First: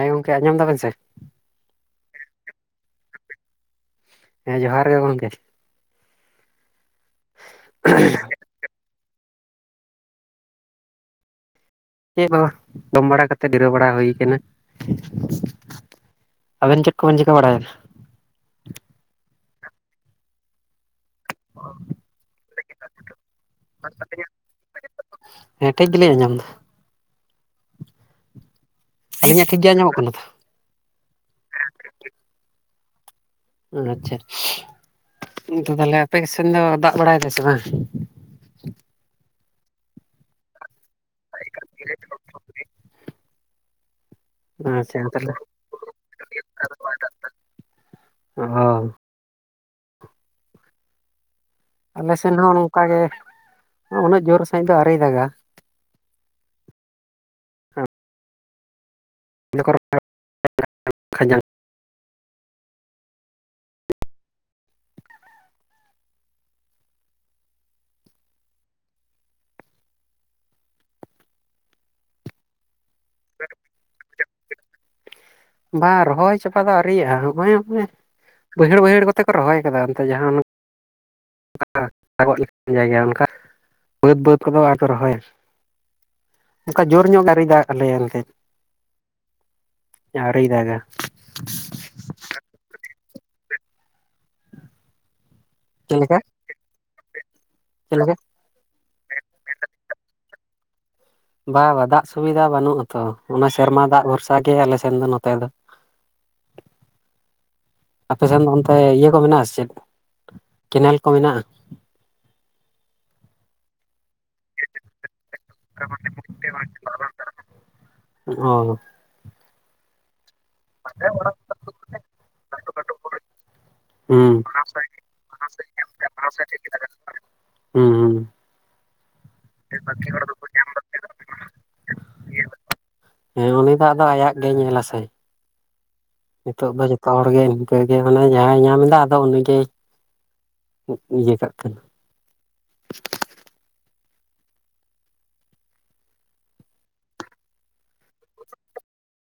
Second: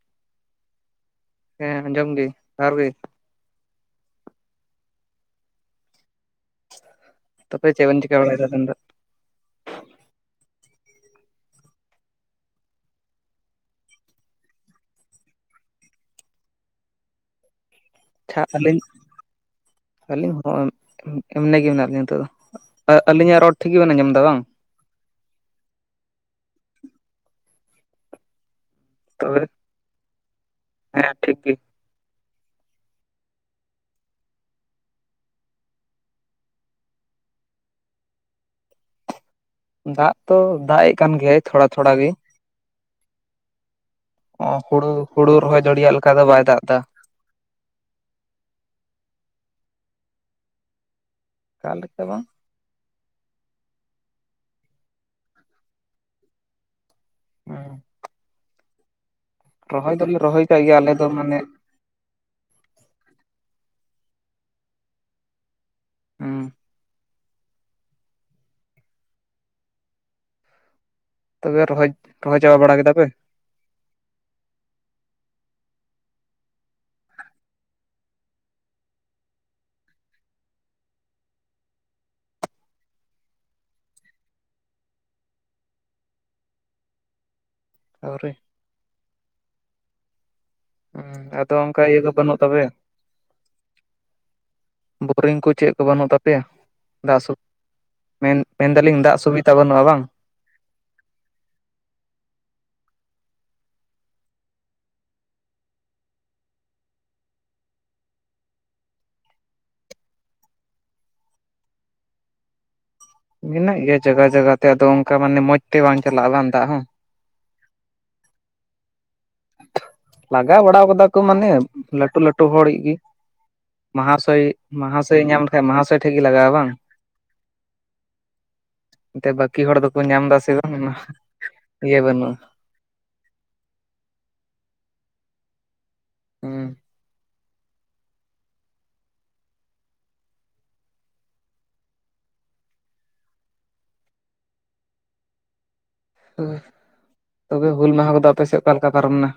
ᱦᱮᱸ ᱜᱚᱝᱠᱮ ᱟᱸᱢᱟᱢ ᱫᱟᱵᱮᱱ ᱥᱮ? ᱦᱮ ᱟᱸᱡᱚᱢ ᱜᱮ, ᱡᱚᱦᱟᱨ ᱜᱮ ᱾ ᱦᱮᱸ ᱡᱚᱦᱟᱨ ᱜᱮ ᱜᱚᱝᱠᱮ ᱾ ᱛᱚᱵᱮ ᱪᱮᱜ ᱵᱮᱱ ᱪᱮᱠᱟ [unintelligible] ᱫᱚ ᱪᱮ ᱵᱟᱝ, ᱡᱚᱢ ᱵᱟᱲᱟ ᱠᱟᱛᱮ ᱡᱤᱨᱟᱹᱣ ᱵᱟᱲᱟ ᱦᱩᱭ ᱠᱟᱱᱟ ᱾ [inaudible] ᱟᱵᱮᱱ ᱪᱮᱫ ᱠᱚ ᱵᱮᱱ ᱪᱤᱠᱟ ᱵᱟᱲᱟᱭᱟ? ᱪᱷᱟ ᱟᱹᱞᱤᱧ ᱟᱹᱞᱤᱧ ᱦᱚᱸᱼᱼ ᱮᱢᱱᱮᱜᱮ ᱢᱮᱱᱟᱜ ᱞᱤᱧᱟ ᱱᱤᱛᱚᱜ ᱫᱚ, ᱟᱹᱞᱤᱧᱟᱜ ᱨᱚᱲ ᱴᱷᱤᱠ ᱜᱮᱵᱮᱱ ᱟᱸᱡᱚᱢᱮᱫᱟ ᱵᱟᱝ? [unintelligible] ᱦᱮᱸ ᱴᱷᱤᱠ ᱜᱮᱞᱤᱝ ᱟᱸᱡᱚᱢ ᱮᱫᱼᱼ ᱛᱚᱵᱮ ᱟᱹᱞᱤᱧᱟᱜ ᱴᱷᱤᱠ ᱜᱮ ᱟᱸᱡᱚᱢᱚᱜ ᱠᱟᱱᱟ ᱛᱷᱚ? ᱦᱮᱸ ᱴᱷᱤᱠ ᱜᱤ ᱾ ᱦᱩᱸ ᱟᱪᱪᱷᱟ, ᱠᱤᱱᱛᱩ ᱛᱟᱦᱞᱮ ᱟᱯᱮ ᱠᱚ ᱥᱮᱱ ᱫᱚ ᱫᱟᱜ ᱵᱟᱲᱟᱭ ᱫᱟ ᱥᱮ ᱵᱟᱝ? ᱫᱟᱜ ᱛᱚ ᱫᱟᱜ ᱮᱜ ᱠᱟᱱ ᱜᱮᱭᱟᱭ ᱛᱷᱚᱲᱟ ᱛᱷᱚᱲᱟ ᱜᱮ ᱾ ᱚ ᱦᱩᱲᱩ, ᱟᱪᱪᱷᱟ ᱛᱟᱦᱚᱞᱮ ᱦᱩᱲᱩ ᱨᱚᱦᱚᱭ ᱡᱟᱹᱲᱤᱭᱟᱜ ᱞᱮᱠᱟ ᱫᱚ ᱵᱟᱭ ᱫᱟᱜ ᱮᱫᱟ ᱾ ᱚ ᱾ ᱚᱠᱟ ᱞᱮᱠᱟ ᱟᱞᱮ ᱵᱟᱝ ᱥᱮᱱ ᱦᱚᱸ ᱱᱚᱝᱠᱟ ᱜᱮ, ᱩᱱᱟᱹᱜ ᱡᱩᱨ ᱥᱟᱺᱦᱤᱡ ᱫᱚ ᱟᱹᱣᱨᱤᱭ ᱫᱟᱜᱟ ᱾ ᱦᱩᱸ ᱾ ᱨᱚᱦᱚᱭ ᱫᱚᱞᱮ ᱨᱚᱦᱚᱭ ᱠᱟᱜ ᱜᱮᱭᱟ ᱟᱞᱮ ᱫᱚ ᱢᱟᱱᱮᱼᱼ ᱠᱷᱟᱸᱡᱟᱝ ᱦᱩᱸ ᱛᱚᱵᱮ ᱨᱚᱦᱚᱭ, ᱨᱚᱦᱚᱭ ᱪᱟᱵᱟ ᱵᱟᱲᱟ ᱠᱮᱫᱟᱯᱮ? ᱵᱟᱝ ᱨᱚᱦᱚᱭ ᱪᱟᱵᱟ ᱫᱚ ᱟᱹᱣᱨᱤᱭᱟᱜᱼᱟ, ᱦᱚᱸᱜᱼᱚᱭ ᱵᱟᱹᱭᱦᱟᱹᱲ ᱵᱟᱹᱭᱦᱟᱹᱲ ᱠᱚᱛᱮ ᱠᱚ ᱨᱚᱦᱚᱭ ᱟᱠᱟᱫᱟ ᱚᱱᱛᱮ ᱡᱟᱦᱟᱸ ᱚᱱᱟᱼᱼ [unintelligible] ᱚᱜ ᱞᱮᱠᱟᱱ ᱡᱟᱭᱜᱟ ᱚᱱᱠᱟ, ᱵᱟᱹᱫᱽ ᱵᱟᱹᱫᱽ ᱠᱚᱫᱚ ᱟᱨ ᱠᱚ ᱨᱚᱦᱚᱭᱟ ᱾ ᱚᱱᱠᱟ ᱡᱳᱨ ᱧᱚᱜ ᱜᱮ ᱟᱹᱣᱨᱤ ᱫᱟᱜ ᱟᱞᱮᱭᱟ ᱮᱱᱛᱮ, ᱟᱹᱣᱨᱤ ᱟᱹᱣᱨᱤᱭ ᱫᱟᱜᱟ ᱾ ᱩᱸ ᱟᱫᱚ ᱚᱱᱠᱟ ᱤᱭᱟᱹ ᱫᱚ ᱵᱟᱹᱱᱩᱜ ᱛᱟᱵᱮᱱ, ᱵᱳᱨᱤᱝ ᱠᱩ ᱪᱮᱫᱼᱼ ᱪᱮᱫ ᱵᱟᱹᱱᱩᱜ ᱞᱮᱠᱟ ᱛᱟᱯᱮᱭᱟ ᱫᱟᱜ ᱥᱩ, ᱪᱮᱫ ᱞᱮᱠᱟ ᱢᱮᱱᱫᱟ ᱞᱤᱧ ᱫᱟᱜ ᱥᱩᱵᱤᱫᱟ ᱵᱟᱹᱱᱩᱜᱼᱟ ᱵᱟᱝ? ᱵᱟᱝ ᱵᱟᱝ ᱫᱟᱜ ᱥᱩᱵᱤᱫᱷᱟ ᱵᱟᱹᱱᱩᱜ ᱟᱛᱚ, ᱚᱱᱟ ᱥᱮᱨᱢᱟ ᱫᱟᱜ ᱵᱷᱚᱨᱥᱟ ᱜᱮ ᱟᱞᱮᱥᱮᱱ ᱫᱚ ᱱᱚᱛᱮ ᱫᱚ ᱾ [inaudible] ᱟᱯᱮᱥᱮᱱ ᱫᱚ ᱚᱱᱛᱮ ᱤᱭᱟᱹ ᱠᱚ ᱢᱮᱱᱟᱜᱼᱟ ᱥᱮ ᱪᱮᱫ ᱠᱮᱱᱮᱞ ᱠᱚ ᱢᱮᱱᱟᱜᱼᱟ? ᱢᱮᱱᱟᱜ ᱜᱮᱭᱟ ᱡᱚᱜᱚᱦ ᱡᱚᱜᱚᱦ ᱛᱮ ᱟᱫᱚ ᱚᱝᱠᱟ ᱢᱟᱱᱮ ᱢᱚᱸᱡᱽ ᱛᱮ ᱵᱟᱝ ᱪᱟᱞᱟᱜᱼᱟ ᱵᱟᱝ ᱫᱟᱜ ᱦᱚᱸ ᱾ ᱚ ᱾ ᱞᱟᱜᱟᱣ ᱵᱟᱲᱟᱣ ᱠᱟᱫᱟ ᱠᱚ ᱢᱟᱱᱮ ᱞᱟᱴᱩ-ᱞᱟᱴᱩ ᱦᱚᱲᱤᱡ ᱜᱤ᱾ ᱢᱟᱦᱟᱥᱚᱭ, ᱦᱩᱸ ᱢᱟᱦᱟᱥᱚᱭ ᱧᱟᱢ ᱞᱮᱠᱷᱟᱡ ᱢᱟᱦᱟᱥᱚᱭ ᱴᱷᱮᱡ ᱜᱮ ᱞᱟᱜᱟᱜᱼᱟ ᱵᱟᱝ? ᱦᱩᱸ ᱦᱩᱸ ᱛᱮ ᱵᱟᱠᱤ ᱦᱚᱲ ᱫᱚ ᱠᱚ ᱧᱟᱢᱫᱟ ᱥᱮᱵᱟᱝ ᱚᱱᱟᱦ ᱤᱭᱟᱹ ᱵᱟᱹᱱᱩᱜᱼᱟ᱾ ᱮᱸ ᱩᱱᱤᱫᱚ ᱟᱫᱚ ᱟᱭᱟᱜ ᱜᱮᱭ ᱧᱮᱞᱟ ᱥᱮ ᱱᱤᱛᱚᱜ ᱦᱩᱸ ᱫᱚ ᱡᱚ- -ᱛᱚ ᱦᱚᱲ ᱜᱮ ᱤᱱᱠᱟᱹᱜᱮ ᱢᱟᱱᱮ ᱡᱟᱦᱟᱸᱭ ᱧᱟᱢᱫᱟ, ᱟᱫᱚ ᱩᱱᱤᱜᱮᱭ ᱩᱸᱜ ᱤᱭᱟᱹ ᱠᱟᱜ ᱠᱟᱱᱟ᱾ ᱩᱸᱦ ᱛᱚᱵᱮ 'ᱦᱩᱞ ᱢᱟᱦᱟᱸ' ᱠᱚᱫᱚ ᱟᱯᱮᱥᱮᱜ ᱚᱠᱟᱞᱮ ᱞᱮᱠᱟ ᱯᱟᱨᱚᱢᱱᱟ?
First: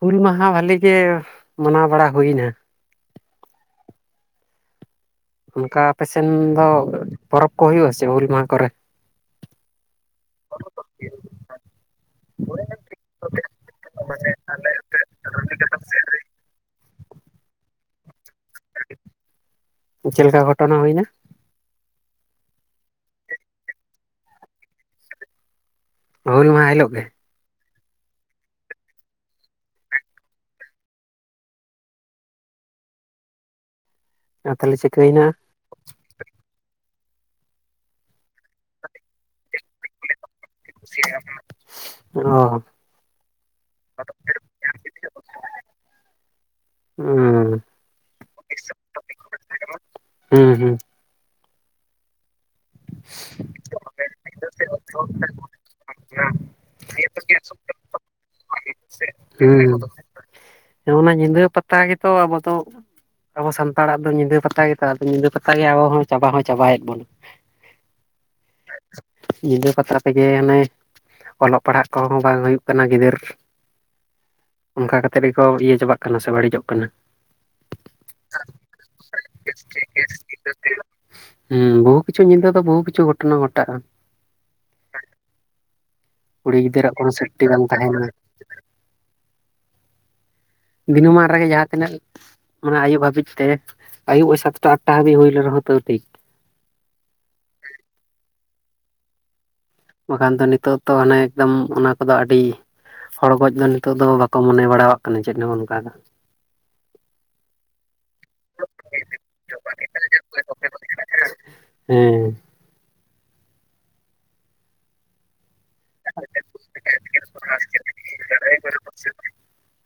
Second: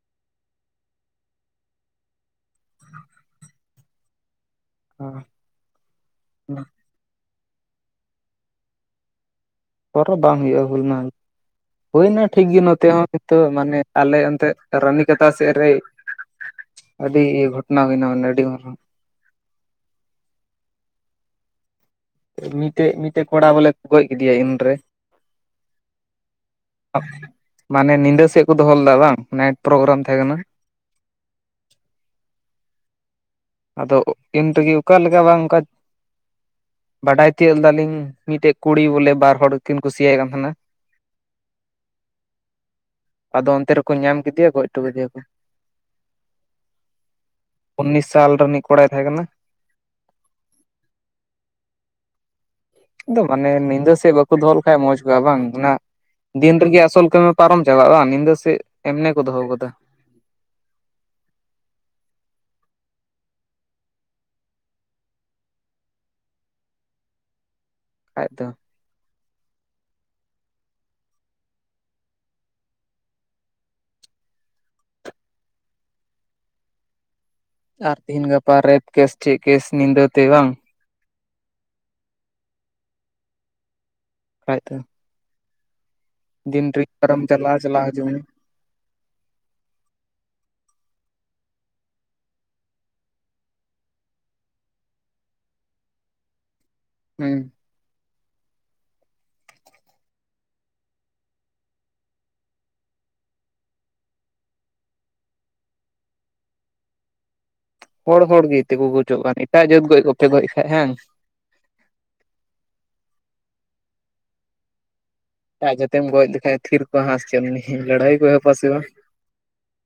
'ᱦᱩᱞ ᱢᱟᱦᱟᱸ' ᱵᱷᱟᱞᱮᱹ ᱜᱮ ᱢᱟᱱᱟᱣ ᱵᱟᱲᱟ ᱦᱩᱭᱱᱟ᱾ ᱦᱚᱸ᱾ ᱚᱱᱠᱟ ᱟᱯᱮᱥᱮᱱ ᱫᱚ ᱯᱚᱨᱚᱵᱽ ᱠᱚ ᱦᱩᱭᱩᱜᱼᱟ ᱥᱮ 'ᱦᱩᱞ ᱢᱟᱦᱟ' ᱠᱚᱨᱮ? ᱯᱚᱨᱚ ᱵᱟᱝ ᱦᱩᱭᱩᱜᱼᱟ 'ᱦᱩᱞ ᱢᱟᱦᱟ' ᱦᱩᱭᱱᱟ ᱴᱷᱤᱠ ᱜᱤ ᱱᱚᱛᱮ ᱦᱚᱸ ᱱᱤᱛᱚᱜ ᱢᱟᱱᱮ ᱟᱞᱮ ᱮᱱᱛᱮ ᱨᱟᱱᱤᱠᱟᱛᱟ ᱥᱮᱜ ᱨᱮ᱾ ᱟᱰᱤ ᱜᱷᱚᱴᱱᱟ ᱦᱩᱭᱱᱟ ᱣᱟᱱᱮ ᱟᱰᱤ ᱢᱟᱨᱟᱝ᱾ ᱪᱮᱜ ᱞᱮᱠᱟ ᱜᱷᱚᱴᱚᱱᱟ ᱦᱩᱭᱱᱟ? ᱢᱤᱴᱮᱜ-ᱢᱤᱴᱮᱜ ᱠᱚᱲᱟ ᱵᱚᱞᱮ ᱠᱚ ᱜᱚᱡ ᱠᱮᱫᱮᱭᱟ ᱤᱱᱨᱮ᱾ 'ᱦᱩᱞ ᱢᱟᱦᱟᱭᱮᱡ' ᱟᱵ ᱢᱟᱱᱮ ᱱᱤᱫᱟᱹ ᱥᱮᱜ ᱠᱚ ᱫᱚᱦᱚᱞᱫᱟ ᱵᱟᱝ ᱱᱟᱭᱤᱜ ᱯᱨᱳᱜᱨᱟᱢ ᱛᱷᱮ ᱠᱟᱱᱟ᱾ ᱟᱫᱚᱜ ᱤᱱ ᱨᱮᱜᱮ ᱛᱟᱦᱚᱞᱮ ᱚᱠᱟ ᱞᱮᱠᱟ ᱪᱤᱠᱟᱹᱭᱮᱱᱟ ᱵᱟᱝ ᱚᱠᱟ ᱵᱟᱰᱟᱭ ᱛᱤᱭᱟᱹᱜ ᱫᱟᱞᱤᱧ ᱢᱤᱴᱮᱜ ᱠᱩᱲᱤ ᱵᱚᱞᱮ ᱵᱟᱨ ᱦᱚᱲ ᱠᱤᱱ ᱠᱩᱥᱤᱭᱟᱭ ᱠᱟᱱ ᱛᱷᱮᱱᱟ᱾ [inaudible] ᱚ᱾ ᱟᱫᱚ ᱚᱱᱛᱮ ᱨᱮᱠᱚ ᱧᱟᱢ ᱠᱮᱫᱮᱭᱟ ᱜᱚᱡ ᱴᱚ ᱠᱟᱫᱮᱭᱟᱠᱚ᱾ ᱦᱩᱸ ᱩᱱᱱᱤᱥ ᱥᱟᱞ ᱨᱤᱱᱤᱡ ᱠᱚᱲᱟᱭ ᱛᱷᱮᱸ ᱠᱟᱱᱟ᱾ [inaudible] ᱦᱩᱸ-ᱦᱩᱸ᱾ ᱤᱸᱫᱚ ᱢᱟᱱᱮ ᱱᱤᱫᱟᱹ ᱥᱮᱜ ᱵᱟᱠᱚ ᱫᱚᱦᱚ ᱞᱮᱠᱷᱟᱡ ᱢᱚᱸᱡᱽ ᱠᱚᱜᱼᱟ ᱵᱟᱝ ᱦᱚᱱᱟ ᱫᱤᱱ ᱨᱮᱜᱮ ᱟᱥᱚᱞ ᱠᱟᱢᱤᱢ ᱯᱟᱨᱚᱢ ᱪᱟᱟᱜᱼᱟ ᱵᱟᱱ ᱱᱤᱫᱟᱹ ᱥᱮᱜ [inaudible] ᱦᱟᱺ ᱚᱱᱟ ᱧᱤᱫᱟᱹ ᱯᱟᱛᱟ ᱜᱮᱛᱚ ᱟᱵᱚ ᱫᱚ ᱟᱵᱚ ᱥᱟᱱᱛᱟᱲᱟᱜ ᱫᱚ ᱧᱤᱫᱟᱹ ᱯᱟᱛᱟ ᱜᱮᱛᱚ, ᱟᱫᱚ ᱧᱤᱫᱟᱹ ᱯᱟᱛᱟ ᱜᱮ ᱟᱵᱚ ᱦᱚᱸ ᱪᱟᱵᱟ ᱦᱚᱸ ᱪᱟᱵᱟᱭᱮᱜ ᱵᱚᱱᱟ᱾ [unintelligible] ᱟᱡ ᱫᱚ᱾ ᱧᱤᱫᱟᱹ ᱯᱟᱛᱟ ᱛᱮᱜᱮ ᱚᱱᱮ ᱚᱞᱚᱜ ᱯᱟᱲᱦᱟᱜ ᱠᱚᱦᱚᱸ ᱵᱟᱝ ᱦᱩᱭᱩᱜ ᱠᱟᱱᱟ, ᱜᱤᱫᱟᱹᱨ ᱚᱝᱠᱟ ᱠᱟᱛᱮᱫ ᱜᱮᱠᱚ ᱤᱭᱟᱹ ᱪᱟᱵᱟᱜ ᱠᱟᱱᱟ ᱥᱮ ᱵᱟᱲᱤᱡᱚᱜ ᱠᱟᱱᱟ᱾ ᱟᱨ ᱛᱤᱦᱤᱱ ᱜᱟᱯᱟ ᱨᱮᱯ ᱠᱮᱥ, ᱴᱷᱤ ᱠᱮᱥ ᱱᱤᱫᱟᱹᱛᱮ ᱵᱟᱝ! ᱦᱩᱸ, ᱵᱩᱦᱩ ᱠᱤᱪᱷᱩ ᱧᱤᱫᱟᱹ ᱫᱚ, ᱵᱩᱦᱩ ᱠᱤᱪᱷᱩ ᱜᱷᱚᱴᱱᱟ ᱜᱷᱚᱴᱟᱜᱼᱟ᱾ ᱟᱡ ᱫᱚ᱾ ᱠᱩᱲᱤ ᱫᱤᱱ ᱨᱮᱜᱮ ᱜᱤᱫᱟᱹᱨᱟᱜ ᱠᱚᱱᱚ ᱟᱨᱚᱢ ᱥᱮᱴᱴᱤ ᱪᱟᱞᱟᱣ ᱵᱟᱝ ᱪᱟᱞᱟᱣ ᱦᱤᱡᱩᱜ ᱛᱟᱸᱦᱮᱞᱱᱟ᱾ ᱢᱮ ᱫᱤᱱᱚᱢᱟᱱ ᱨᱮᱜᱮ ᱡᱟᱦᱟᱸ ᱛᱤᱱᱟᱹᱜ ᱚᱱᱟ ᱟᱭᱩᱵ ᱦᱟᱵᱤᱡ ᱛᱮ ᱟᱭᱩᱵ ᱳᱭ ᱥᱟᱛᱴᱟ, ᱟᱴᱴᱟ ᱦᱟᱵᱤᱡ ᱦᱩᱭ ᱞᱮᱱ ᱨᱮᱦᱚᱸ ᱛᱟᱹᱣ ᱴᱷᱤᱠ᱾ ᱦᱩᱸ᱾ ᱵᱟᱠᱟᱱ ᱛᱚ ᱱᱤᱛᱚᱜ ᱛᱚ ᱦᱟᱱᱮ ᱮᱠᱫᱚᱢ ᱚᱱᱟ ᱠᱚᱫᱚ ᱟᱰᱤ ᱦᱚᱲ ᱜᱚᱡ ᱫᱚ, ᱱᱤᱛᱚᱜ ᱫᱚ ᱵᱟᱠᱚ ᱢᱚᱱᱮ ᱵᱟᱲᱟᱣᱟᱜ ᱠᱟᱱᱟ ᱪᱮᱫ ᱦᱚᱸ ᱚᱱᱠᱟ ᱫᱚ᱾ [unintelligible] ᱦᱚᱲ-ᱦᱚᱲ ᱜᱮ ᱛᱮᱹ ᱠᱚ ᱜᱚᱡᱚᱜ ᱠᱟᱱ ᱮᱴᱟᱜ ᱡᱟᱹᱛ ᱜᱚᱡ ᱠᱚᱯᱮ, ᱜᱚᱡ ᱠᱷᱟᱡ ᱦᱟᱝ? [inaudible] ᱦᱮᱸ᱾ ᱮᱴᱟᱜ ᱡᱟᱛᱮᱢ ᱜᱚᱡ ᱞᱮᱠᱷᱟᱡ ᱛᱷᱤᱨ ᱠᱚᱶᱟ ᱦᱟᱸᱜ ᱥᱮᱪᱮᱜ ᱩᱱᱤ ᱞᱟᱹᱲᱦᱟᱹᱭ ᱠᱚ ᱮᱦᱚᱯᱟ ᱥᱮ ᱵᱟᱝ᱾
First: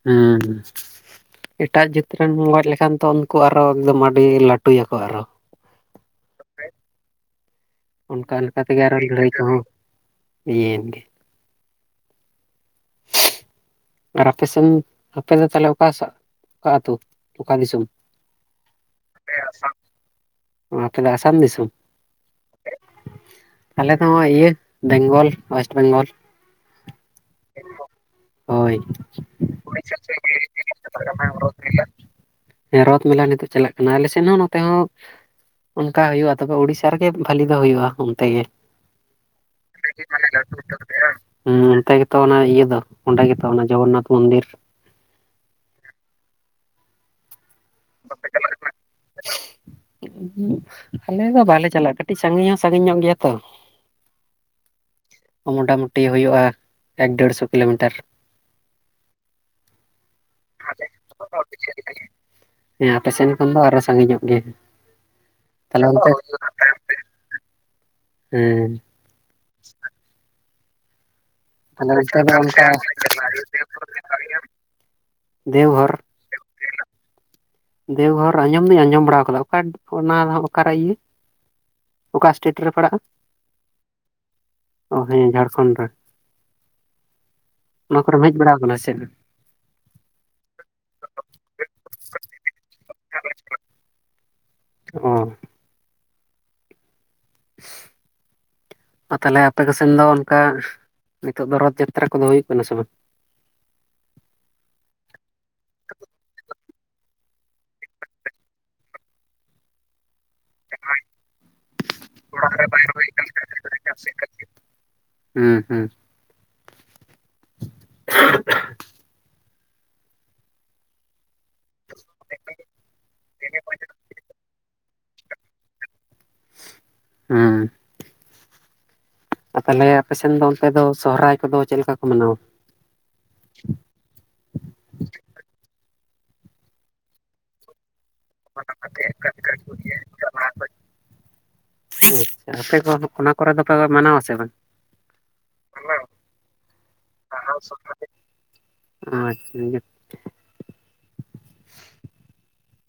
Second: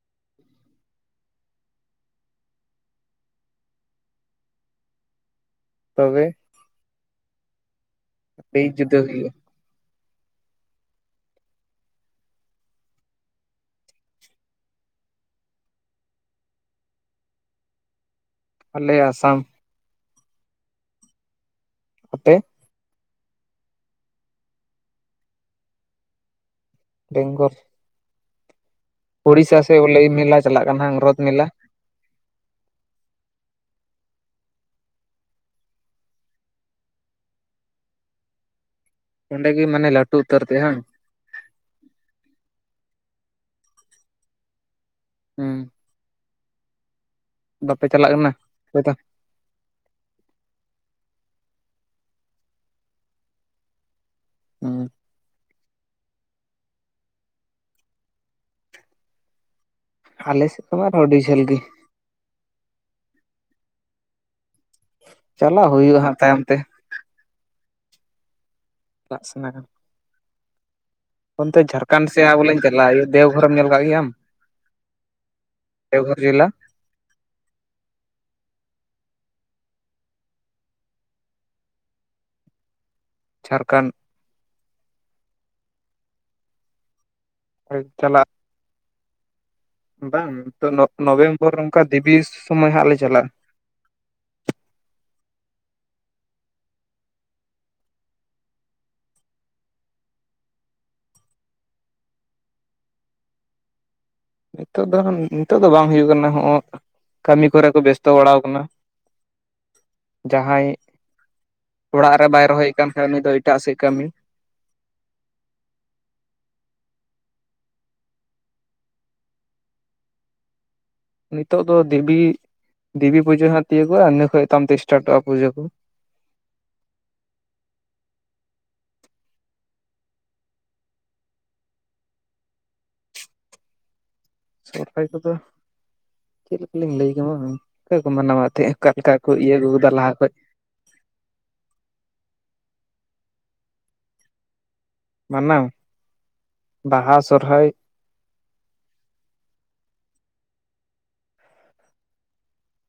ᱦᱩᱸ-ᱦᱩᱸ᱾ ᱮᱴᱟᱜ ᱡᱟᱹᱛ ᱨᱮᱱ ᱜᱚᱡ ᱞᱮᱠᱷᱟᱱ ᱛᱚ ᱩᱱᱠᱩ ᱟᱨᱚ ᱮᱠᱫᱚᱢ ᱟᱹᱰᱤ ᱞᱟᱹᱴᱩ ᱭᱟᱠᱚ ᱟᱨᱚ᱾ ᱛᱚᱵᱮ᱾ ᱚᱱᱠᱟ ᱚᱱᱠᱟ ᱟᱹᱰᱤ ᱛᱮᱜᱮ ᱟᱨᱚ ᱡᱩᱫᱟᱹ ᱞᱟᱹᱲᱦᱟᱹᱭ ᱦᱩᱭᱩᱜᱼᱟ ᱠᱚᱦᱚᱸ ᱤᱭᱟᱹᱭᱮᱱ ᱜᱮ᱾ ᱟᱨ ᱟᱯᱮ ᱥᱮᱱ ᱟᱯᱮ ᱫᱚ ᱛᱟᱦᱞᱮ ᱚᱠᱟ ᱥᱟᱜ ᱚᱠᱟ ᱟᱛᱩ ᱚᱠᱟ ᱫᱤᱥᱚᱢ? ᱟᱞᱮ ᱟᱥᱟᱢ᱾ ᱚ ᱟᱯᱮ ᱫᱚ ᱟᱥᱟᱢ ᱫᱤᱥᱚᱢ? ᱟᱯᱮ ᱟᱞᱮ ᱫᱚ ᱤᱭᱟᱹ ᱵᱮᱝᱜᱚᱞ ᱚᱭᱮᱥᱴ ᱵᱮᱝᱜᱚᱞ᱾ ᱵᱮᱝᱜᱚᱞ᱾ ᱦᱳᱭ᱾ ᱩᱲᱤᱥᱟ ᱥᱮᱫ ᱵᱚᱞᱮ ᱢᱮᱞᱟ ᱪᱟᱞᱟᱜ ᱠᱟᱱᱟ ᱨᱚᱛᱷ ᱢᱮᱞᱟ᱾ ᱮ ᱨᱚᱛᱷ ᱢᱮᱞᱟ ᱱᱤᱛᱳᱜ ᱪᱟᱞᱟᱜ ᱠᱟᱱᱟ ᱟᱞᱮ ᱥᱮᱱ ᱦᱚᱸ ᱱᱚᱛᱮ ᱦᱚᱸ ᱚᱱᱠᱟ ᱦᱩᱭᱩᱜ-ᱟ ᱛᱚᱵᱮ ᱳᱲᱤᱥᱥᱟ ᱨᱮᱜᱮ ᱵᱷᱟᱞᱤ ᱫᱚ ᱦᱩᱭᱩᱜ-ᱟ ᱚᱱᱛᱮ ᱜᱮ᱾ ᱚᱸᱰᱮ ᱜᱮ [unintelligible] ᱢᱟᱱᱮ ᱞᱟᱹᱴᱩ ᱩᱛᱟᱹᱨ ᱛᱮ ᱵᱟᱝ ᱦᱩᱸ ᱚᱱᱛᱮ ᱜᱮᱛᱚ ᱚᱱᱟ ᱤᱭᱟᱹ ᱫᱚ ᱚᱸᱰᱮ ᱜᱮᱛᱚ ᱚᱱᱟ ᱡᱚᱜᱚᱱᱱᱟᱛᱷ ᱢᱚᱱᱫᱤᱨ᱾ ᱦᱩᱸ ᱵᱟᱯᱮ ᱪᱟᱞᱟᱜ ᱠᱟᱱᱟ ᱟᱯᱮ ᱫᱚ? ᱟᱞᱮ ᱫᱚ ᱵᱟᱞᱮ ᱪᱟᱞᱟᱜ-ᱟ ᱠᱟᱹᱴᱤᱡ ᱥᱟᱹᱜᱤᱧ ᱦᱚᱸ ᱥᱟᱹᱜᱤᱧ ᱧᱚᱜ ᱜᱮᱭᱟ ᱛᱚ᱾ ᱩᱸ ᱢᱚᱴᱟᱢᱩᱴᱤ ᱦᱩᱭᱩᱜ-ᱟ ᱮᱠ ᱰᱮᱲᱥᱚ ᱠᱤᱞᱳᱢᱤᱴᱟᱨ᱾ ᱟᱞᱮᱥᱮᱫᱚ ᱛᱚᱢᱟ ᱟᱨᱚ ᱟᱸᱰᱤ ᱡᱷᱟᱹᱞ ᱜᱤ᱾ ᱦᱮᱸ ᱟᱯᱮ ᱥᱮᱱ ᱠᱷᱚᱱ ᱫᱚ ᱟᱨᱦᱚ ᱥᱟᱺᱜᱤᱧᱚᱜ ᱜᱮᱭᱟ᱾ ᱪᱟᱞᱟᱜ ᱦᱩᱭᱩᱜᱟ ᱦᱟᱸᱜ ᱛᱟᱭᱚᱢ ᱛᱮ᱾ ᱦᱮᱸ ᱪᱟᱞᱟᱜ ᱥᱟᱱᱟ ᱚᱱᱛᱮ ᱛᱟᱦᱚᱞᱮ ᱡᱷᱟᱲᱠᱷᱚᱱᱰ ᱚᱱᱛᱮ ᱫᱚ ᱥᱮᱫ ᱵᱚᱞᱮᱧ ᱚᱱᱠᱟ ᱪᱟᱞᱟᱜᱲ-ᱟ ᱫᱮᱣᱜᱷᱚᱨᱮᱢ ᱧᱮᱞ ᱠᱟᱜ ᱜᱮᱭᱟᱢ ᱫᱮᱣᱜᱷᱚᱨ? ᱨᱮᱞᱟ ᱫᱮᱣᱜᱷᱚᱨ ᱟᱸᱡᱚᱢ ᱫᱩᱧ ᱟᱸᱡᱚᱢ ᱵᱟᱲᱟᱣ ᱠᱟᱫᱟ ᱚᱠᱟ ᱚᱱᱟ ᱚᱠᱟᱨᱮ ᱤᱭᱟᱹ? ᱚᱠᱟ ᱥᱴᱮᱴ ᱨᱮ ᱯᱟᱲᱟᱜ-ᱟ? ᱡᱷᱟᱨᱠᱷᱟᱱ᱾ ᱚ ᱦᱮᱸ ᱡᱷᱟᱲᱠᱷᱚᱸᱰ ᱨᱮ᱾ ᱚᱱᱟ ᱠᱚᱨᱮᱢ ᱪᱟᱞᱟᱜ ᱦᱮᱡ ᱵᱟᱲᱟ ᱠᱟᱱᱟ ᱥᱮᱪᱮᱫ? ᱵᱟᱝ ᱛᱚ ᱱᱚᱜ ᱱᱚᱵᱷᱮᱢᱵᱚᱨ ᱚᱝᱠᱟ ᱫᱤᱵᱤ ᱥᱚᱢᱚᱭ ᱦᱟᱸᱜ ᱞᱮ ᱪᱟᱞᱟᱜ-ᱟ᱾ ᱚ [inaudible] ᱟ ᱛᱟᱦᱚᱞᱮ ᱟᱯᱮ ᱠᱚ ᱥᱮᱱ ᱫᱚ ᱚᱱᱠᱟ ᱱᱤᱛᱳᱜ ᱫᱚ ᱨᱚᱛᱷ ᱡᱟᱛᱛᱨᱟ ᱠᱚᱫᱚ ᱦᱩᱭᱩᱜ ᱠᱟᱱᱟ ᱥᱮ ᱵᱟᱝ? ᱱᱤᱛᱳᱜ ᱫᱚ ᱱᱤᱛᱳᱜ ᱫᱚ ᱵᱟᱝ ᱦᱩᱭᱩᱜ ᱠᱟᱱᱟ ᱦᱟᱸᱜ ᱠᱟᱹᱢᱤ ᱠᱚᱨᱮ ᱠᱚ ᱵᱮᱥᱛᱚ ᱵᱟᱲᱟᱣ ᱠᱟᱱᱟ᱾ ᱡᱟᱦᱟᱸᱭ ᱚᱲᱟᱜ ᱨᱮ ᱵᱟᱭ ᱨᱚᱦᱚᱭᱮᱫ ᱠᱟᱱ ᱠᱷᱟᱸᱡ ᱩᱱᱤ ᱫᱚ ᱮᱴᱟᱜ ᱥᱮᱡ ᱠᱟᱹᱢᱤ, ᱦᱩᱸ ᱦᱩᱸ [unintelligible] ᱱᱤᱛᱳᱜ ᱫᱚ ᱫᱤᱵᱤ ᱫᱮᱵᱤ ᱯᱩᱡᱟᱹ ᱦᱟᱸᱜ ᱛᱤᱭᱟᱹᱜᱚᱜ-ᱟ ᱤᱱᱟᱹ ᱠᱷᱚᱡ ᱛᱟᱭᱚᱢ ᱛᱮ ᱥᱴᱟᱴᱚᱜ-ᱟ ᱯᱩᱡᱟᱹ ᱠᱩ᱾ ᱦᱮᱸ ᱟ ᱛᱟᱦᱞᱮ ᱟᱯᱮᱥᱮᱱ ᱫᱚ ᱚᱱᱛᱮ ᱫᱚ ᱥᱚᱦᱨᱟᱭ ᱠᱚᱫᱚ ᱪᱮᱫ ᱞᱮᱠᱟ ᱠᱚ ᱢᱟᱱᱟᱣᱟ? ᱥᱚᱦᱚᱨᱟᱭ ᱠᱚᱫᱚ ᱪᱮᱫ ᱞᱮᱠᱟᱞᱤᱧ ᱞᱟᱹᱭ ᱠᱮᱢᱟ? ᱠᱟ ᱜᱮᱠᱚ ᱢᱟᱱᱟᱣᱟ ᱮᱫ ᱛᱮᱦᱮᱡ ᱠᱟ ᱞᱮᱠᱟ ᱠᱚ ᱤᱭᱟᱹ ᱟᱹᱜᱩᱟᱠᱟᱫᱟ ᱞᱟᱦᱟ ᱠᱷᱚᱡ᱾ ᱟᱪᱪᱷᱟ ᱟᱯᱮ ᱠᱚᱦᱚᱸ ᱚᱱᱟ ᱠᱚᱨᱮ ᱫᱚᱯᱮ ᱢᱟᱱᱟᱣᱟ ᱥᱮ ᱵᱟᱝ? ᱢᱟᱱᱟᱣ ᱵᱟᱦᱟ ᱵᱟᱦᱟ ᱥᱚᱨᱦᱟᱭ ᱥᱚᱦᱨᱟᱭ ᱟᱪᱪᱷᱟ [unintelligible]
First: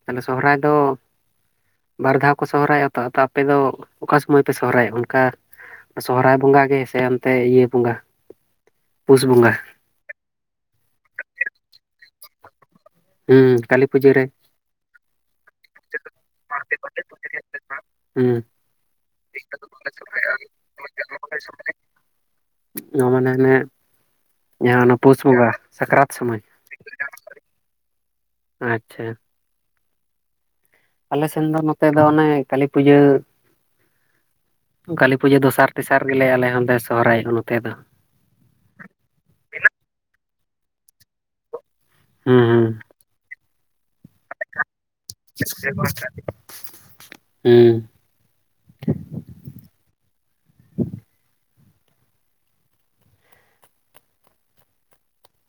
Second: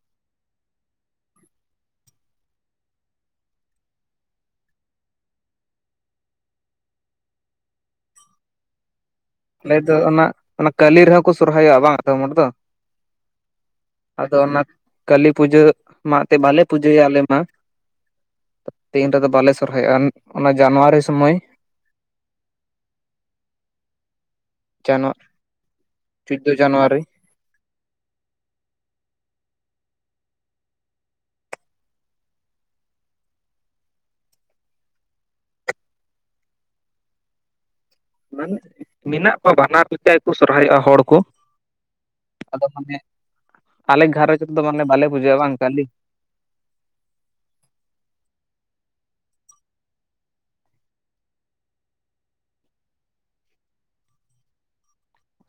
ᱛᱟᱦᱚᱞᱮ ᱥᱚᱨᱦᱟᱭ ᱫᱚ ᱵᱟᱨ ᱫᱷᱟᱣ ᱠᱚ ᱥᱚᱦᱨᱟᱭᱚᱜᱼᱟ ᱛᱚ ᱟᱯᱮ ᱫᱚ ᱚᱠᱟ ᱥᱚᱢᱚᱭ ᱯᱮ ᱥᱚᱦᱨᱟᱭᱚᱜ ᱚᱱᱠᱟ ᱥᱚᱦᱨᱟᱭ ᱵᱚᱸᱜᱟ ᱜᱮ ᱥᱮ ᱚᱱᱛᱮ ᱤᱭᱟᱹ ᱵᱚᱸᱜᱟ ᱯᱩᱥ ᱵᱚᱸᱜᱟ ᱟᱞᱮ ᱫᱚ ᱚᱱᱟ ᱚᱱᱟ ᱠᱟᱹᱞᱤ ᱨᱮᱦᱚᱸ ᱠᱚ ᱥᱚᱨᱦᱟᱭᱚᱜᱼᱟ ᱵᱟᱝ ᱟᱫᱚᱢ ᱦᱚᱲ ᱫᱚ ᱦᱩᱸ ᱠᱟᱹᱞᱤ ᱯᱩᱡᱟᱹ ᱨᱮ ᱟᱫᱚ ᱚᱱᱟ ᱠᱟᱹᱞᱤ ᱯᱩᱡᱟᱹ ᱢᱟ ᱮᱱᱛᱮᱜ ᱵᱟᱞᱮ ᱯᱩᱡᱟᱹᱭᱟ ᱟᱞᱮ ᱢᱟ ᱦᱮᱸ ᱫᱤᱱ ᱨᱮᱫᱚ ᱵᱟᱞᱮ ᱥᱚᱨᱦᱟᱭᱚᱜᱼᱟ ᱚᱱᱟ ᱡᱟᱱᱩᱣᱟᱨᱤ ᱥᱚᱢᱚᱭ ᱱᱚᱣᱟ ᱢᱟᱱᱮ ᱦᱮᱱᱮᱜ ᱡᱟᱦᱟᱸ ᱚᱱᱟ ᱡᱟᱱᱩᱣᱟᱨ ᱯᱩᱥ ᱵᱚᱸᱜᱟ ᱥᱟᱠᱨᱟᱛ ᱥᱚᱢᱚᱭ ᱪᱳᱫᱫᱳ ᱡᱟᱱᱩᱣᱟᱨᱤ ᱟᱪᱪᱷᱟ ᱟᱞᱮ ᱥᱮᱱ ᱫᱚ ᱱᱚᱛᱮ ᱫᱚ ᱚᱱᱮ ᱠᱟᱹᱞᱤ ᱯᱩᱡᱟᱹ ᱠᱟᱹᱞᱤ ᱯᱩᱡᱟᱹ ᱫᱚᱥᱟᱨ ᱛᱮᱥᱟᱨ ᱜᱮᱞᱮ ᱟᱞᱮ ᱦᱚᱸᱞᱮ ᱥᱚᱦᱨᱟᱭᱚᱜᱼᱟ ᱱᱚᱛᱮ ᱫᱚ ᱢᱟᱱᱮ ᱢᱮᱱᱟᱜ ᱠᱚᱣᱟ ᱵᱟᱱᱟᱨ ᱞᱮᱠᱟ ᱜᱮᱠᱚ ᱥᱚᱨᱦᱟᱭᱚᱜᱼᱟ ᱦᱚᱲ ᱠᱚ ᱦᱩᱸ ᱟᱫᱚ ᱦᱩᱸ ᱢᱟᱱᱮ ᱟᱞᱮ ᱜᱷᱟᱨᱚᱸᱡᱽ ᱨᱮᱫᱚ ᱢᱟᱱᱮ ᱵᱟᱞᱮ ᱯᱩᱡᱟᱹᱣᱟ ᱵᱟᱝ ᱠᱟᱹᱞᱤ ᱦᱮᱸ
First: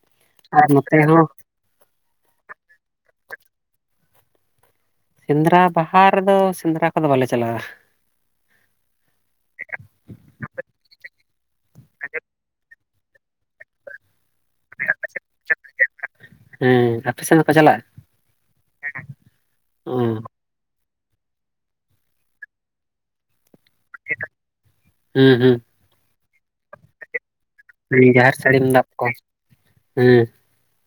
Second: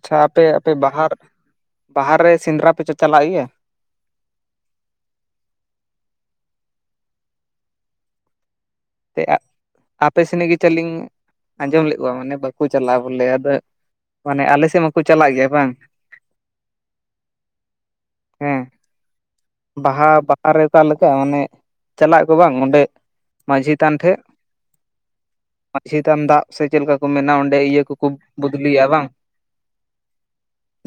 ᱟᱪᱪᱷᱟ ᱟᱯᱮ ᱟᱨ ᱟᱯᱮ ᱱᱚᱛᱮ ᱵᱟᱦᱟᱨ ᱦᱚᱸ ᱵᱟᱦᱟᱨ ᱨᱮ ᱥᱮᱸᱫᱽᱨᱟ ᱯᱮ ᱪᱟ ᱪᱟᱞᱟᱜ ᱜᱮᱭᱟ ᱥᱮᱸᱫᱽᱨᱟ ᱵᱟᱦᱟ ᱨᱮᱫᱚ ᱥᱮᱸᱫᱽᱨᱟ ᱠᱚᱫᱚ ᱵᱟᱞᱮ ᱪᱟᱞᱟᱜᱼᱟ᱾ [unintelligible] ᱟᱯᱮ ᱥᱮᱱ ᱜᱮ ᱪᱚᱞ ᱞᱤᱧ ᱟᱸᱡᱚᱢ ᱞᱮᱫ ᱠᱚᱣᱟ ᱢᱟᱱᱮ ᱵᱟᱠᱚ ᱪᱟᱞᱟᱜᱼᱟ ᱵᱚᱞᱮ ᱟᱫᱚ ᱢᱟᱱᱮ ᱟᱞᱮ ᱥᱮᱫ ᱢᱟᱠᱚ ᱪᱟᱞᱟᱜ ᱜᱮᱭᱟ ᱵᱟᱝ ᱦᱮᱸ ᱟᱯᱮ ᱥᱮᱱ ᱫᱚᱠᱚ ᱪᱟᱞᱟᱜᱼᱟ ᱦᱮᱸ ᱚ ᱵᱟᱦᱟ ᱯᱟᱛᱟ ᱨᱮ ᱫᱚ ᱟᱞᱮ ᱥᱮᱫ ᱫᱚ ᱚᱱᱮ ᱪᱟᱞᱟᱜ ᱠᱚ ᱵᱟᱝ ᱚᱸᱰᱮ ᱢᱟᱺᱡᱷᱤ ᱛᱷᱟᱱ ᱴᱷᱮᱜ ᱦᱩᱸ ᱦᱩᱸ ᱢᱟᱺᱡᱷᱤ ᱛᱷᱟᱱ ᱫᱟᱜ ᱥᱮ ᱪᱮᱫ ᱞᱮᱠᱟ ᱠᱚ ᱢᱮᱱᱟ ᱚᱸᱰᱮ ᱤᱭᱟᱹ ᱠᱚᱠᱚ ᱡᱟᱦᱮᱨ ᱥᱟᱹᱲᱤᱢ ᱵᱚᱫᱞᱤᱭᱟ ᱫᱟᱵ ᱵᱟᱝ? ᱠᱚ ᱦᱩᱸ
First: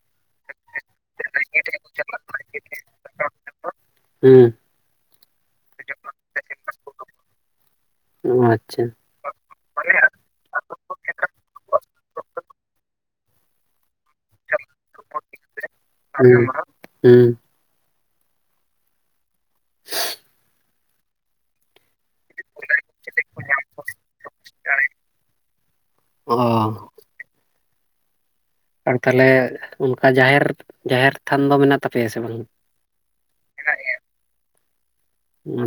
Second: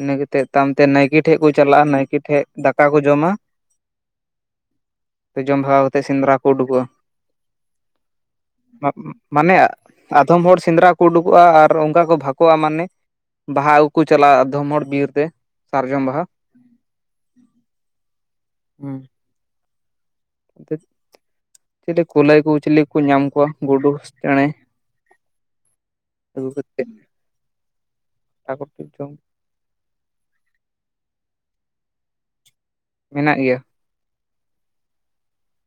ᱤᱱᱟᱹ ᱠᱟᱛᱮᱫ ᱛᱟᱭᱚᱢ ᱛᱮ ᱱᱟᱭᱠᱮ ᱴᱷᱮᱜ ᱠᱚ ᱪᱟᱞᱟᱜᱼᱟ ᱱᱟᱭᱠᱮ ᱴᱷᱮᱜ ᱫᱟᱠᱟ ᱠᱚ ᱡᱚᱢᱟ ᱦᱮᱸ ᱼᱼ ᱡᱚᱢ ᱵᱷᱟᱜᱟᱣ ᱠᱟᱛᱮᱜ ᱥᱮᱸᱫᱽᱨᱟ ᱠᱚ ᱩᱰᱩᱠᱚᱜᱼᱟ᱾ ᱚ ᱟᱪᱪᱷᱟ [unintelligible] ᱢᱟᱱᱮ ᱟᱫᱷᱚᱢ ᱦᱚᱲ ᱥᱮᱸᱫᱽᱨᱟ ᱠᱚ ᱩᱰᱩᱠᱚᱜᱼᱟ ᱟᱨ ᱚᱱᱠᱟ ᱠᱚ ᱵᱷᱟᱠᱚᱜᱼᱟ ᱢᱟᱱᱮ? ᱵᱟᱦᱟ ᱟᱹᱜᱩ ᱠᱚ ᱪᱟᱞᱟᱜᱼᱟ ᱟᱫᱷᱚᱢ ᱦᱚᱲ ᱵᱤᱨ ᱛᱮ ᱥᱟᱨᱡᱚᱢ ᱵᱟᱦᱟ ᱦᱩᱸ ᱦᱩᱸ ᱼᱼ ᱦᱩᱸ ᱾ [inaudible] ᱛᱮᱫ ᱪᱮᱞᱮ ᱠᱩᱞᱟᱹᱭ ᱠᱚ ᱪᱤᱞᱤ ᱠᱚ ᱧᱟᱢ ᱠᱚᱣᱟ ᱜᱩᱰᱩ ᱪᱮᱬᱮ ᱟᱹᱜᱩ ᱚ ᱠᱟᱛᱮᱜ ᱟᱨ ᱛᱟᱞᱦᱮ ᱚᱱᱠᱟ ᱡᱟᱦᱮᱨ ᱡᱟᱦᱮᱨ ᱛᱷᱟᱱ ᱫᱚ ᱢᱮᱱᱟᱜ ᱛᱟᱯᱮᱭᱟ ᱥᱮ ᱵᱟᱝ? ᱢᱮᱱᱟᱜ ᱜᱮᱭᱟ ᱾ ᱢᱮᱱᱟᱜ ᱜᱮᱭᱟ ᱾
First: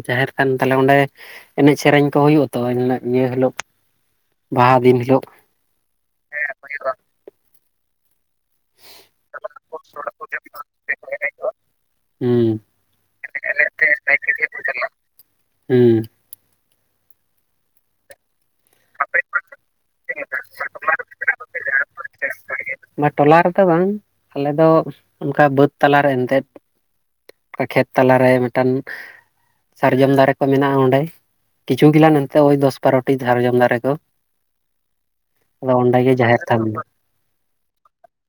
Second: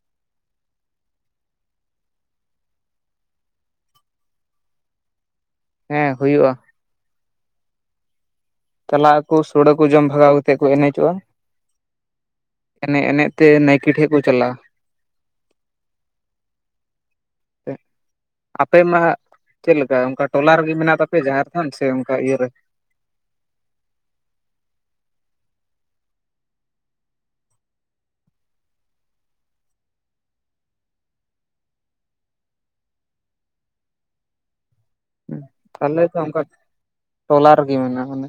ᱡᱟᱦᱮᱨ ᱛᱷᱟᱱ ᱛᱟᱞᱦᱮ ᱚᱸᱰᱮ ᱮᱱᱮᱡ ᱥᱮᱨᱮᱧ ᱠᱚ ᱦᱩᱭᱩᱜᱼᱟ ᱛᱚ ᱤᱱ ᱦᱤᱞᱚᱜ ᱢᱮᱭᱟᱝ ᱦᱤᱞᱚᱜ ᱵᱟᱦᱟ ᱫᱤᱱ ᱦᱤᱞᱚᱜ ᱦᱮᱸ ᱦᱩᱭᱩᱜᱼᱟ ᱾ ᱪᱟᱞᱟᱜ ᱟᱠᱚ ᱥᱚᱲᱮ ᱠᱚ ᱡᱚᱢ ᱵᱷᱟᱜᱟᱣ ᱠᱟᱛᱮᱜ ᱠᱚ ᱮᱱᱮᱡᱚᱜᱼᱟ ᱾ ᱦᱩᱸ ᱮᱱᱮᱡ ᱮᱱᱮᱡ ᱛᱮ ᱱᱟᱭᱠᱮ ᱴᱷᱮᱜ ᱠᱚ ᱪᱟᱞᱟᱜᱼᱟ ᱾ ᱦᱩᱸ ᱾ ᱯᱮ ᱟᱯᱮ ᱢᱟᱦᱟᱸᱜ ᱪᱮᱫ ᱞᱮᱠᱟ ᱚᱝᱠᱟ ᱴᱚᱞᱟ ᱨᱤᱜᱤ ᱢᱮᱱᱟᱜ ᱛᱟᱯᱮ ᱡᱟᱦᱮᱨ ᱛᱷᱟᱱ ᱥᱮ ᱚᱝᱠᱟ ᱤᱭᱟᱹ ᱨᱮ ᱵᱟ ᱴᱚᱞᱟ ᱨᱮᱫᱚ ᱵᱟᱝ ᱟᱞᱮ ᱫᱚ ᱚᱱᱠᱟ ᱵᱟᱹᱫᱽ ᱛᱟᱞᱟ ᱨᱮ ᱮᱱᱛᱮᱫ ᱠᱷᱮᱛ ᱛᱟᱞᱟ ᱨᱮ ᱢᱤᱫᱴᱟᱝ ᱼᱼ ᱥᱟᱨᱡᱚᱢ ᱫᱟᱨᱮ ᱠᱚ ᱢᱮᱱᱟᱜᱼᱟ ᱚᱸᱰᱮ ᱠᱤᱪᱷᱩ ᱜᱤᱞᱟᱝ ᱱᱟᱱᱛᱮ ᱳᱭ ᱫᱚᱥ ᱵᱟᱨᱚᱴᱤ ᱥᱟᱨᱡᱚᱢ ᱫᱟᱨᱮ ᱠᱚ ᱾ [inaudible] ᱟᱞᱮ ᱫᱚ ᱚᱱᱠᱟ ᱴᱚᱞᱟ ᱨᱮᱜᱮ ᱢᱮᱱᱟᱜᱼᱟ, ᱢᱟᱱᱮ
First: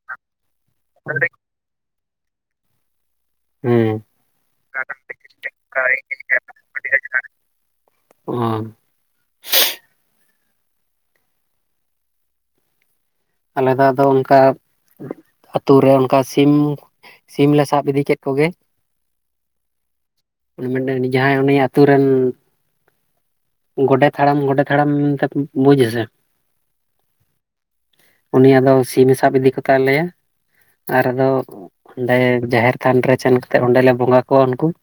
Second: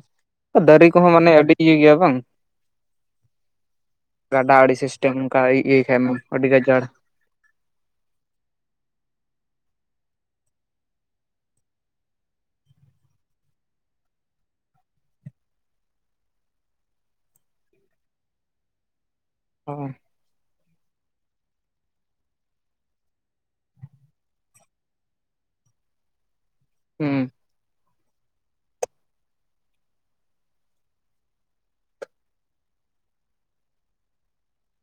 ᱫᱟᱨᱮ ᱠᱚᱦᱚᱸ ᱢᱟᱱᱮ ᱟᱹᱰᱤ ᱼᱼ ᱤᱭᱟᱹ ᱜᱤᱭᱟ ᱵᱟᱝ ᱾ ᱦᱮᱸ ᱜᱟᱰᱟ ᱟᱹᱲᱤ ᱥᱤᱥᱴᱮᱢ ᱱᱩᱝᱠᱟ ᱟᱭ ᱤᱭᱟᱹᱭ [unintelligible] ᱮᱢ ᱟᱹᱰᱤ ᱜᱟᱡᱟᱲ ᱾ ᱚ ᱾ ᱟᱞᱮ ᱫᱚ ᱟᱫᱚ ᱚᱱᱠᱟ ᱟᱹᱛᱩ ᱨᱮ ᱚᱱᱠᱟ ᱥᱤᱢ ᱼᱼ ᱥᱤᱢ ᱞᱮ ᱥᱟᱵ ᱤᱫᱤ ᱠᱮᱫ ᱠᱚ ᱜᱮ ᱾ ᱚ ᱼᱼ [unintelligible] ᱡᱟᱦᱟᱸᱭ ᱩᱱᱤ ᱟᱹᱛᱩ ᱨᱮᱱ ᱼᱼ ᱜᱚᱰᱮᱛ ᱦᱟᱲᱟᱢ ᱜᱚᱰᱮᱛ ᱦᱟᱲᱟᱢ ᱠᱟᱛᱩᱢ ᱵᱩᱡᱟ ᱥᱮ? ᱦᱩᱸ ᱼᱼ ᱩᱱᱤ ᱟᱫᱚ ᱥᱤᱢ-ᱮ ᱥᱟᱵ ᱤᱫᱤ ᱠᱚ ᱛᱟᱞᱮᱭ-ᱟ ᱾ ᱟᱨ ᱟᱫᱚ ᱚᱸᱰᱮ ᱡᱟᱦᱮᱨ ᱛᱷᱟᱱ ᱨᱮ ᱥᱮᱱ ᱠᱟᱛᱮᱜ ᱚᱸᱰᱮ ᱞᱮ ᱵᱚᱸᱜᱟ ᱠᱚ ᱩᱱᱠᱩ ᱾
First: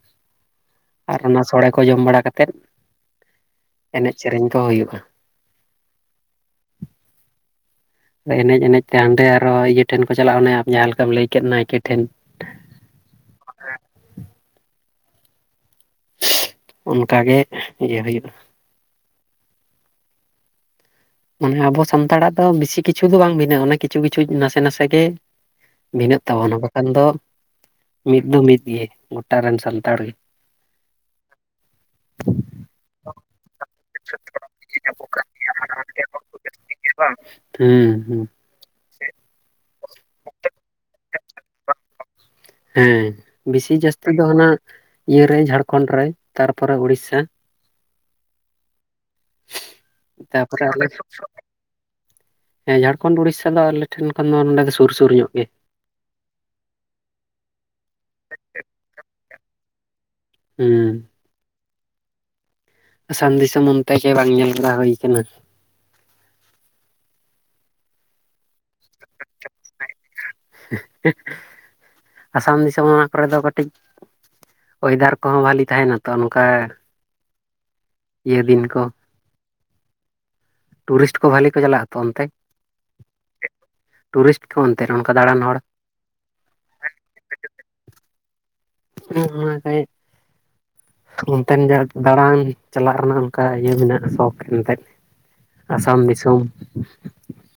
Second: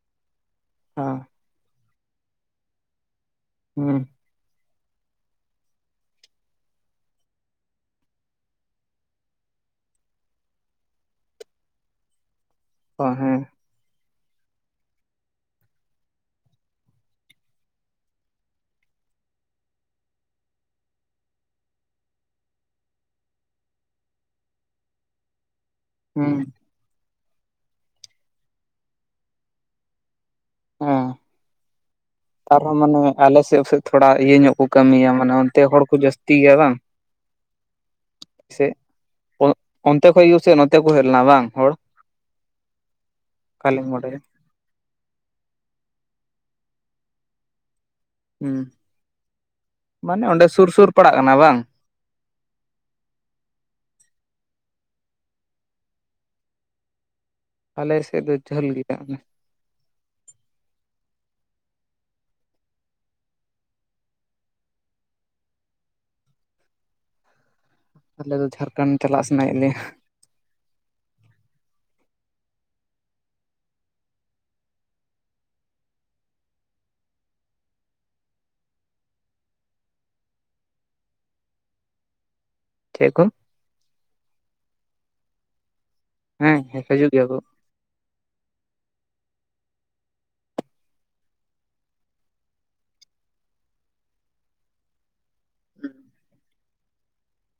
ᱟᱨ ᱚᱱᱟ ᱥᱚᱲᱮ ᱠᱚ ᱡᱚᱢ ᱵᱟᱲᱟ ᱠᱟᱛᱮᱫ ᱦᱩᱸ ᱮᱱᱮᱡ ᱥᱮᱨᱮᱧ ᱠᱚ ᱦᱩᱭᱩᱜᱼᱟ ᱾ ᱮᱱᱮᱡ ᱮᱱᱮᱡ ᱛᱮ ᱦᱟᱸᱰᱮ ᱟᱨᱚ ᱤᱭᱟᱹ ᱴᱷᱮᱱ ᱠᱚ ᱪᱟᱞᱟᱜ-ᱟ ᱚᱱᱮ ᱟᱢ ᱡᱟᱦᱟᱸ ᱞᱮᱠᱟᱢ ᱞᱟᱹᱭ ᱠᱮᱫ ᱱᱟᱭᱠᱮ ᱴᱷᱮᱱ ᱾ ᱚ ᱦᱮᱸ ᱾ ᱚᱱᱠᱟ ᱜᱮ ᱤᱭᱟᱹ ᱦᱩᱭᱩᱜᱼᱟ ᱾ ᱢᱟᱱᱮ ᱟᱵᱚ ᱥᱟᱱᱛᱟᱲᱟᱜ ᱫᱚ ᱵᱤᱥᱤ ᱠᱤᱪᱷᱩ ᱫᱚ ᱵᱟᱝ ᱵᱷᱤᱱᱟᱜ ᱚᱱᱮ ᱠᱤᱪᱷᱩ ᱠᱤᱪᱷᱩ ᱱᱟᱥᱮ ᱱᱟᱥᱮ ᱜᱮ ᱼᱼ ᱵᱷᱤᱱᱟᱜ ᱦᱩᱸ ᱛᱟᱵᱚᱱᱟ ᱵᱟᱠᱷᱟᱱ ᱫᱚ ᱢᱤᱫ ᱫᱚ ᱢᱤᱫ ᱜᱮ ᱜᱚᱴᱟ ᱨᱮᱱ ᱥᱟᱱᱛᱟᱲ ᱜᱮ ᱾ ᱚ ᱼᱼ ᱟᱨᱦᱚᱸ ᱢᱟᱱᱮ ᱟᱞᱮ ᱥᱮᱜ ᱛᱷᱚ ᱛᱷᱚᱲᱟ ᱤᱭᱟᱹ ᱧᱚᱜ ᱠᱚ ᱠᱟᱹᱢᱤᱭᱟ, ᱢᱟᱱᱮ ᱚᱱᱛᱮ ᱦᱚᱲ ᱠᱚ ᱡᱟᱹᱥᱛᱤ ᱜᱮᱭᱟ ᱵᱟᱝ? ᱵᱟᱝ ᱦᱮᱸ ᱦᱮᱸ [inaudible] ᱥᱮᱜ ᱚ ᱚᱱᱛᱮ ᱠᱷᱚᱱ ᱜᱮᱥᱮ ᱱᱚᱛᱮ ᱠᱷᱚᱱ ᱦᱮᱡ ᱞᱮᱱᱟ ᱵᱟᱝ ᱦᱚᱲ। ᱦᱮᱸ ᱵᱤᱥᱤ ᱠᱟᱞᱤᱝ ᱜᱚᱰ ᱡᱟᱹᱥᱛᱤ ᱨᱮ ᱫᱚ ᱦᱟᱱᱟ ᱤᱭᱟᱹ ᱨᱮ ᱡᱷᱟᱲᱠᱷᱚᱸᱱᱰ ᱨᱮ ᱛᱟᱨᱯᱚᱨᱮ ᱩᱲᱤᱥᱥᱟ᱾ ᱦᱩᱸ ᱢᱟᱱᱮ ᱚᱸᱰᱮ ᱛᱟᱯᱚᱨᱮ ᱥᱩᱨ ᱟᱞᱮ ᱥᱩᱨ ᱯᱟᱲᱟᱜ ᱠᱟᱱᱟ ᱵᱟᱝ? ᱦᱮᱸ ᱡᱷᱟᱲᱠᱷᱚᱸᱱᱰ ᱩᱲᱤᱥᱥᱟ ᱫᱚ ᱟᱞᱮ ᱴᱷᱮᱱ ᱠᱷᱚᱱ ᱫᱚ ᱱᱚᱸᱰᱮ ᱫᱚ ᱥᱩᱨ ᱥᱩᱨ ᱧᱚᱜ ᱜᱮ᱾ ᱟᱞᱮ ᱥᱮᱫ ᱫᱚ ᱡᱷᱟᱹᱞ ᱜᱮᱭᱟ ᱚᱱᱮ᱾ ᱦᱩᱸ ᱟᱥᱟᱢ ᱫᱤᱥᱚᱢ ᱚᱱᱛᱮ ᱜᱮ ᱵᱟᱝ ᱧᱮᱞ ᱵᱟᱲᱟ ᱦᱩᱭ ᱟᱠᱟᱱᱟ᱾ ᱟᱞᱮ ᱫᱚ ᱡᱷᱟᱲᱠᱷᱚᱸᱱᱰ ᱪᱟᱞᱟᱜ ᱥᱟᱱᱟᱭ ᱮᱫ ᱞᱮᱭᱟ᱾ [inaudible] ᱟᱥᱟᱢ ᱫᱤᱥᱚᱢ ᱚᱱᱟ ᱠᱚ ᱨᱮ ᱫᱚ ᱠᱟᱹᱴᱤᱡ ᱚᱭᱮᱫᱟᱨ ᱠᱚᱦᱚᱸ ᱵᱟᱹᱞᱤ ᱛᱟᱦᱮᱱᱟ ᱛᱚ ᱱᱚᱱᱠᱟ ᱤᱭᱟᱹ ᱫᱤᱱ ᱠᱚ ᱴᱩᱨᱤᱥᱴ ᱠᱚ ᱵᱷᱟᱹᱞᱤ ᱠᱚ ᱪᱟᱞᱟᱜ-ᱟᱛᱚ ᱚᱱᱛᱮ? ᱴᱷᱮᱜ ᱠᱚᱼᱼ ᱴᱩᱨᱤᱥᱴ ᱠᱚ ᱚᱱᱛᱮ ᱚᱱᱠᱟ ᱫᱟᱬᱟᱱ ᱦᱚᱲ ᱦᱮᱸ ᱦᱮ ᱦᱤᱡᱩᱜ ᱜᱮᱭᱟ ᱠᱚ᱾ [unintelligible] ᱚᱱᱛᱮ ᱡᱟ ᱫᱟᱬᱟᱱ ᱪᱟᱞᱟᱜ ᱨᱮᱱᱟᱜ ᱚᱱᱠᱟ ᱤᱭᱟᱹ ᱢᱮᱱᱟᱜ-ᱟ ᱥᱚᱠ ᱮᱱ ᱛᱮᱫ᱾ ᱟᱥᱟᱢ ᱫᱤᱥᱚᱢ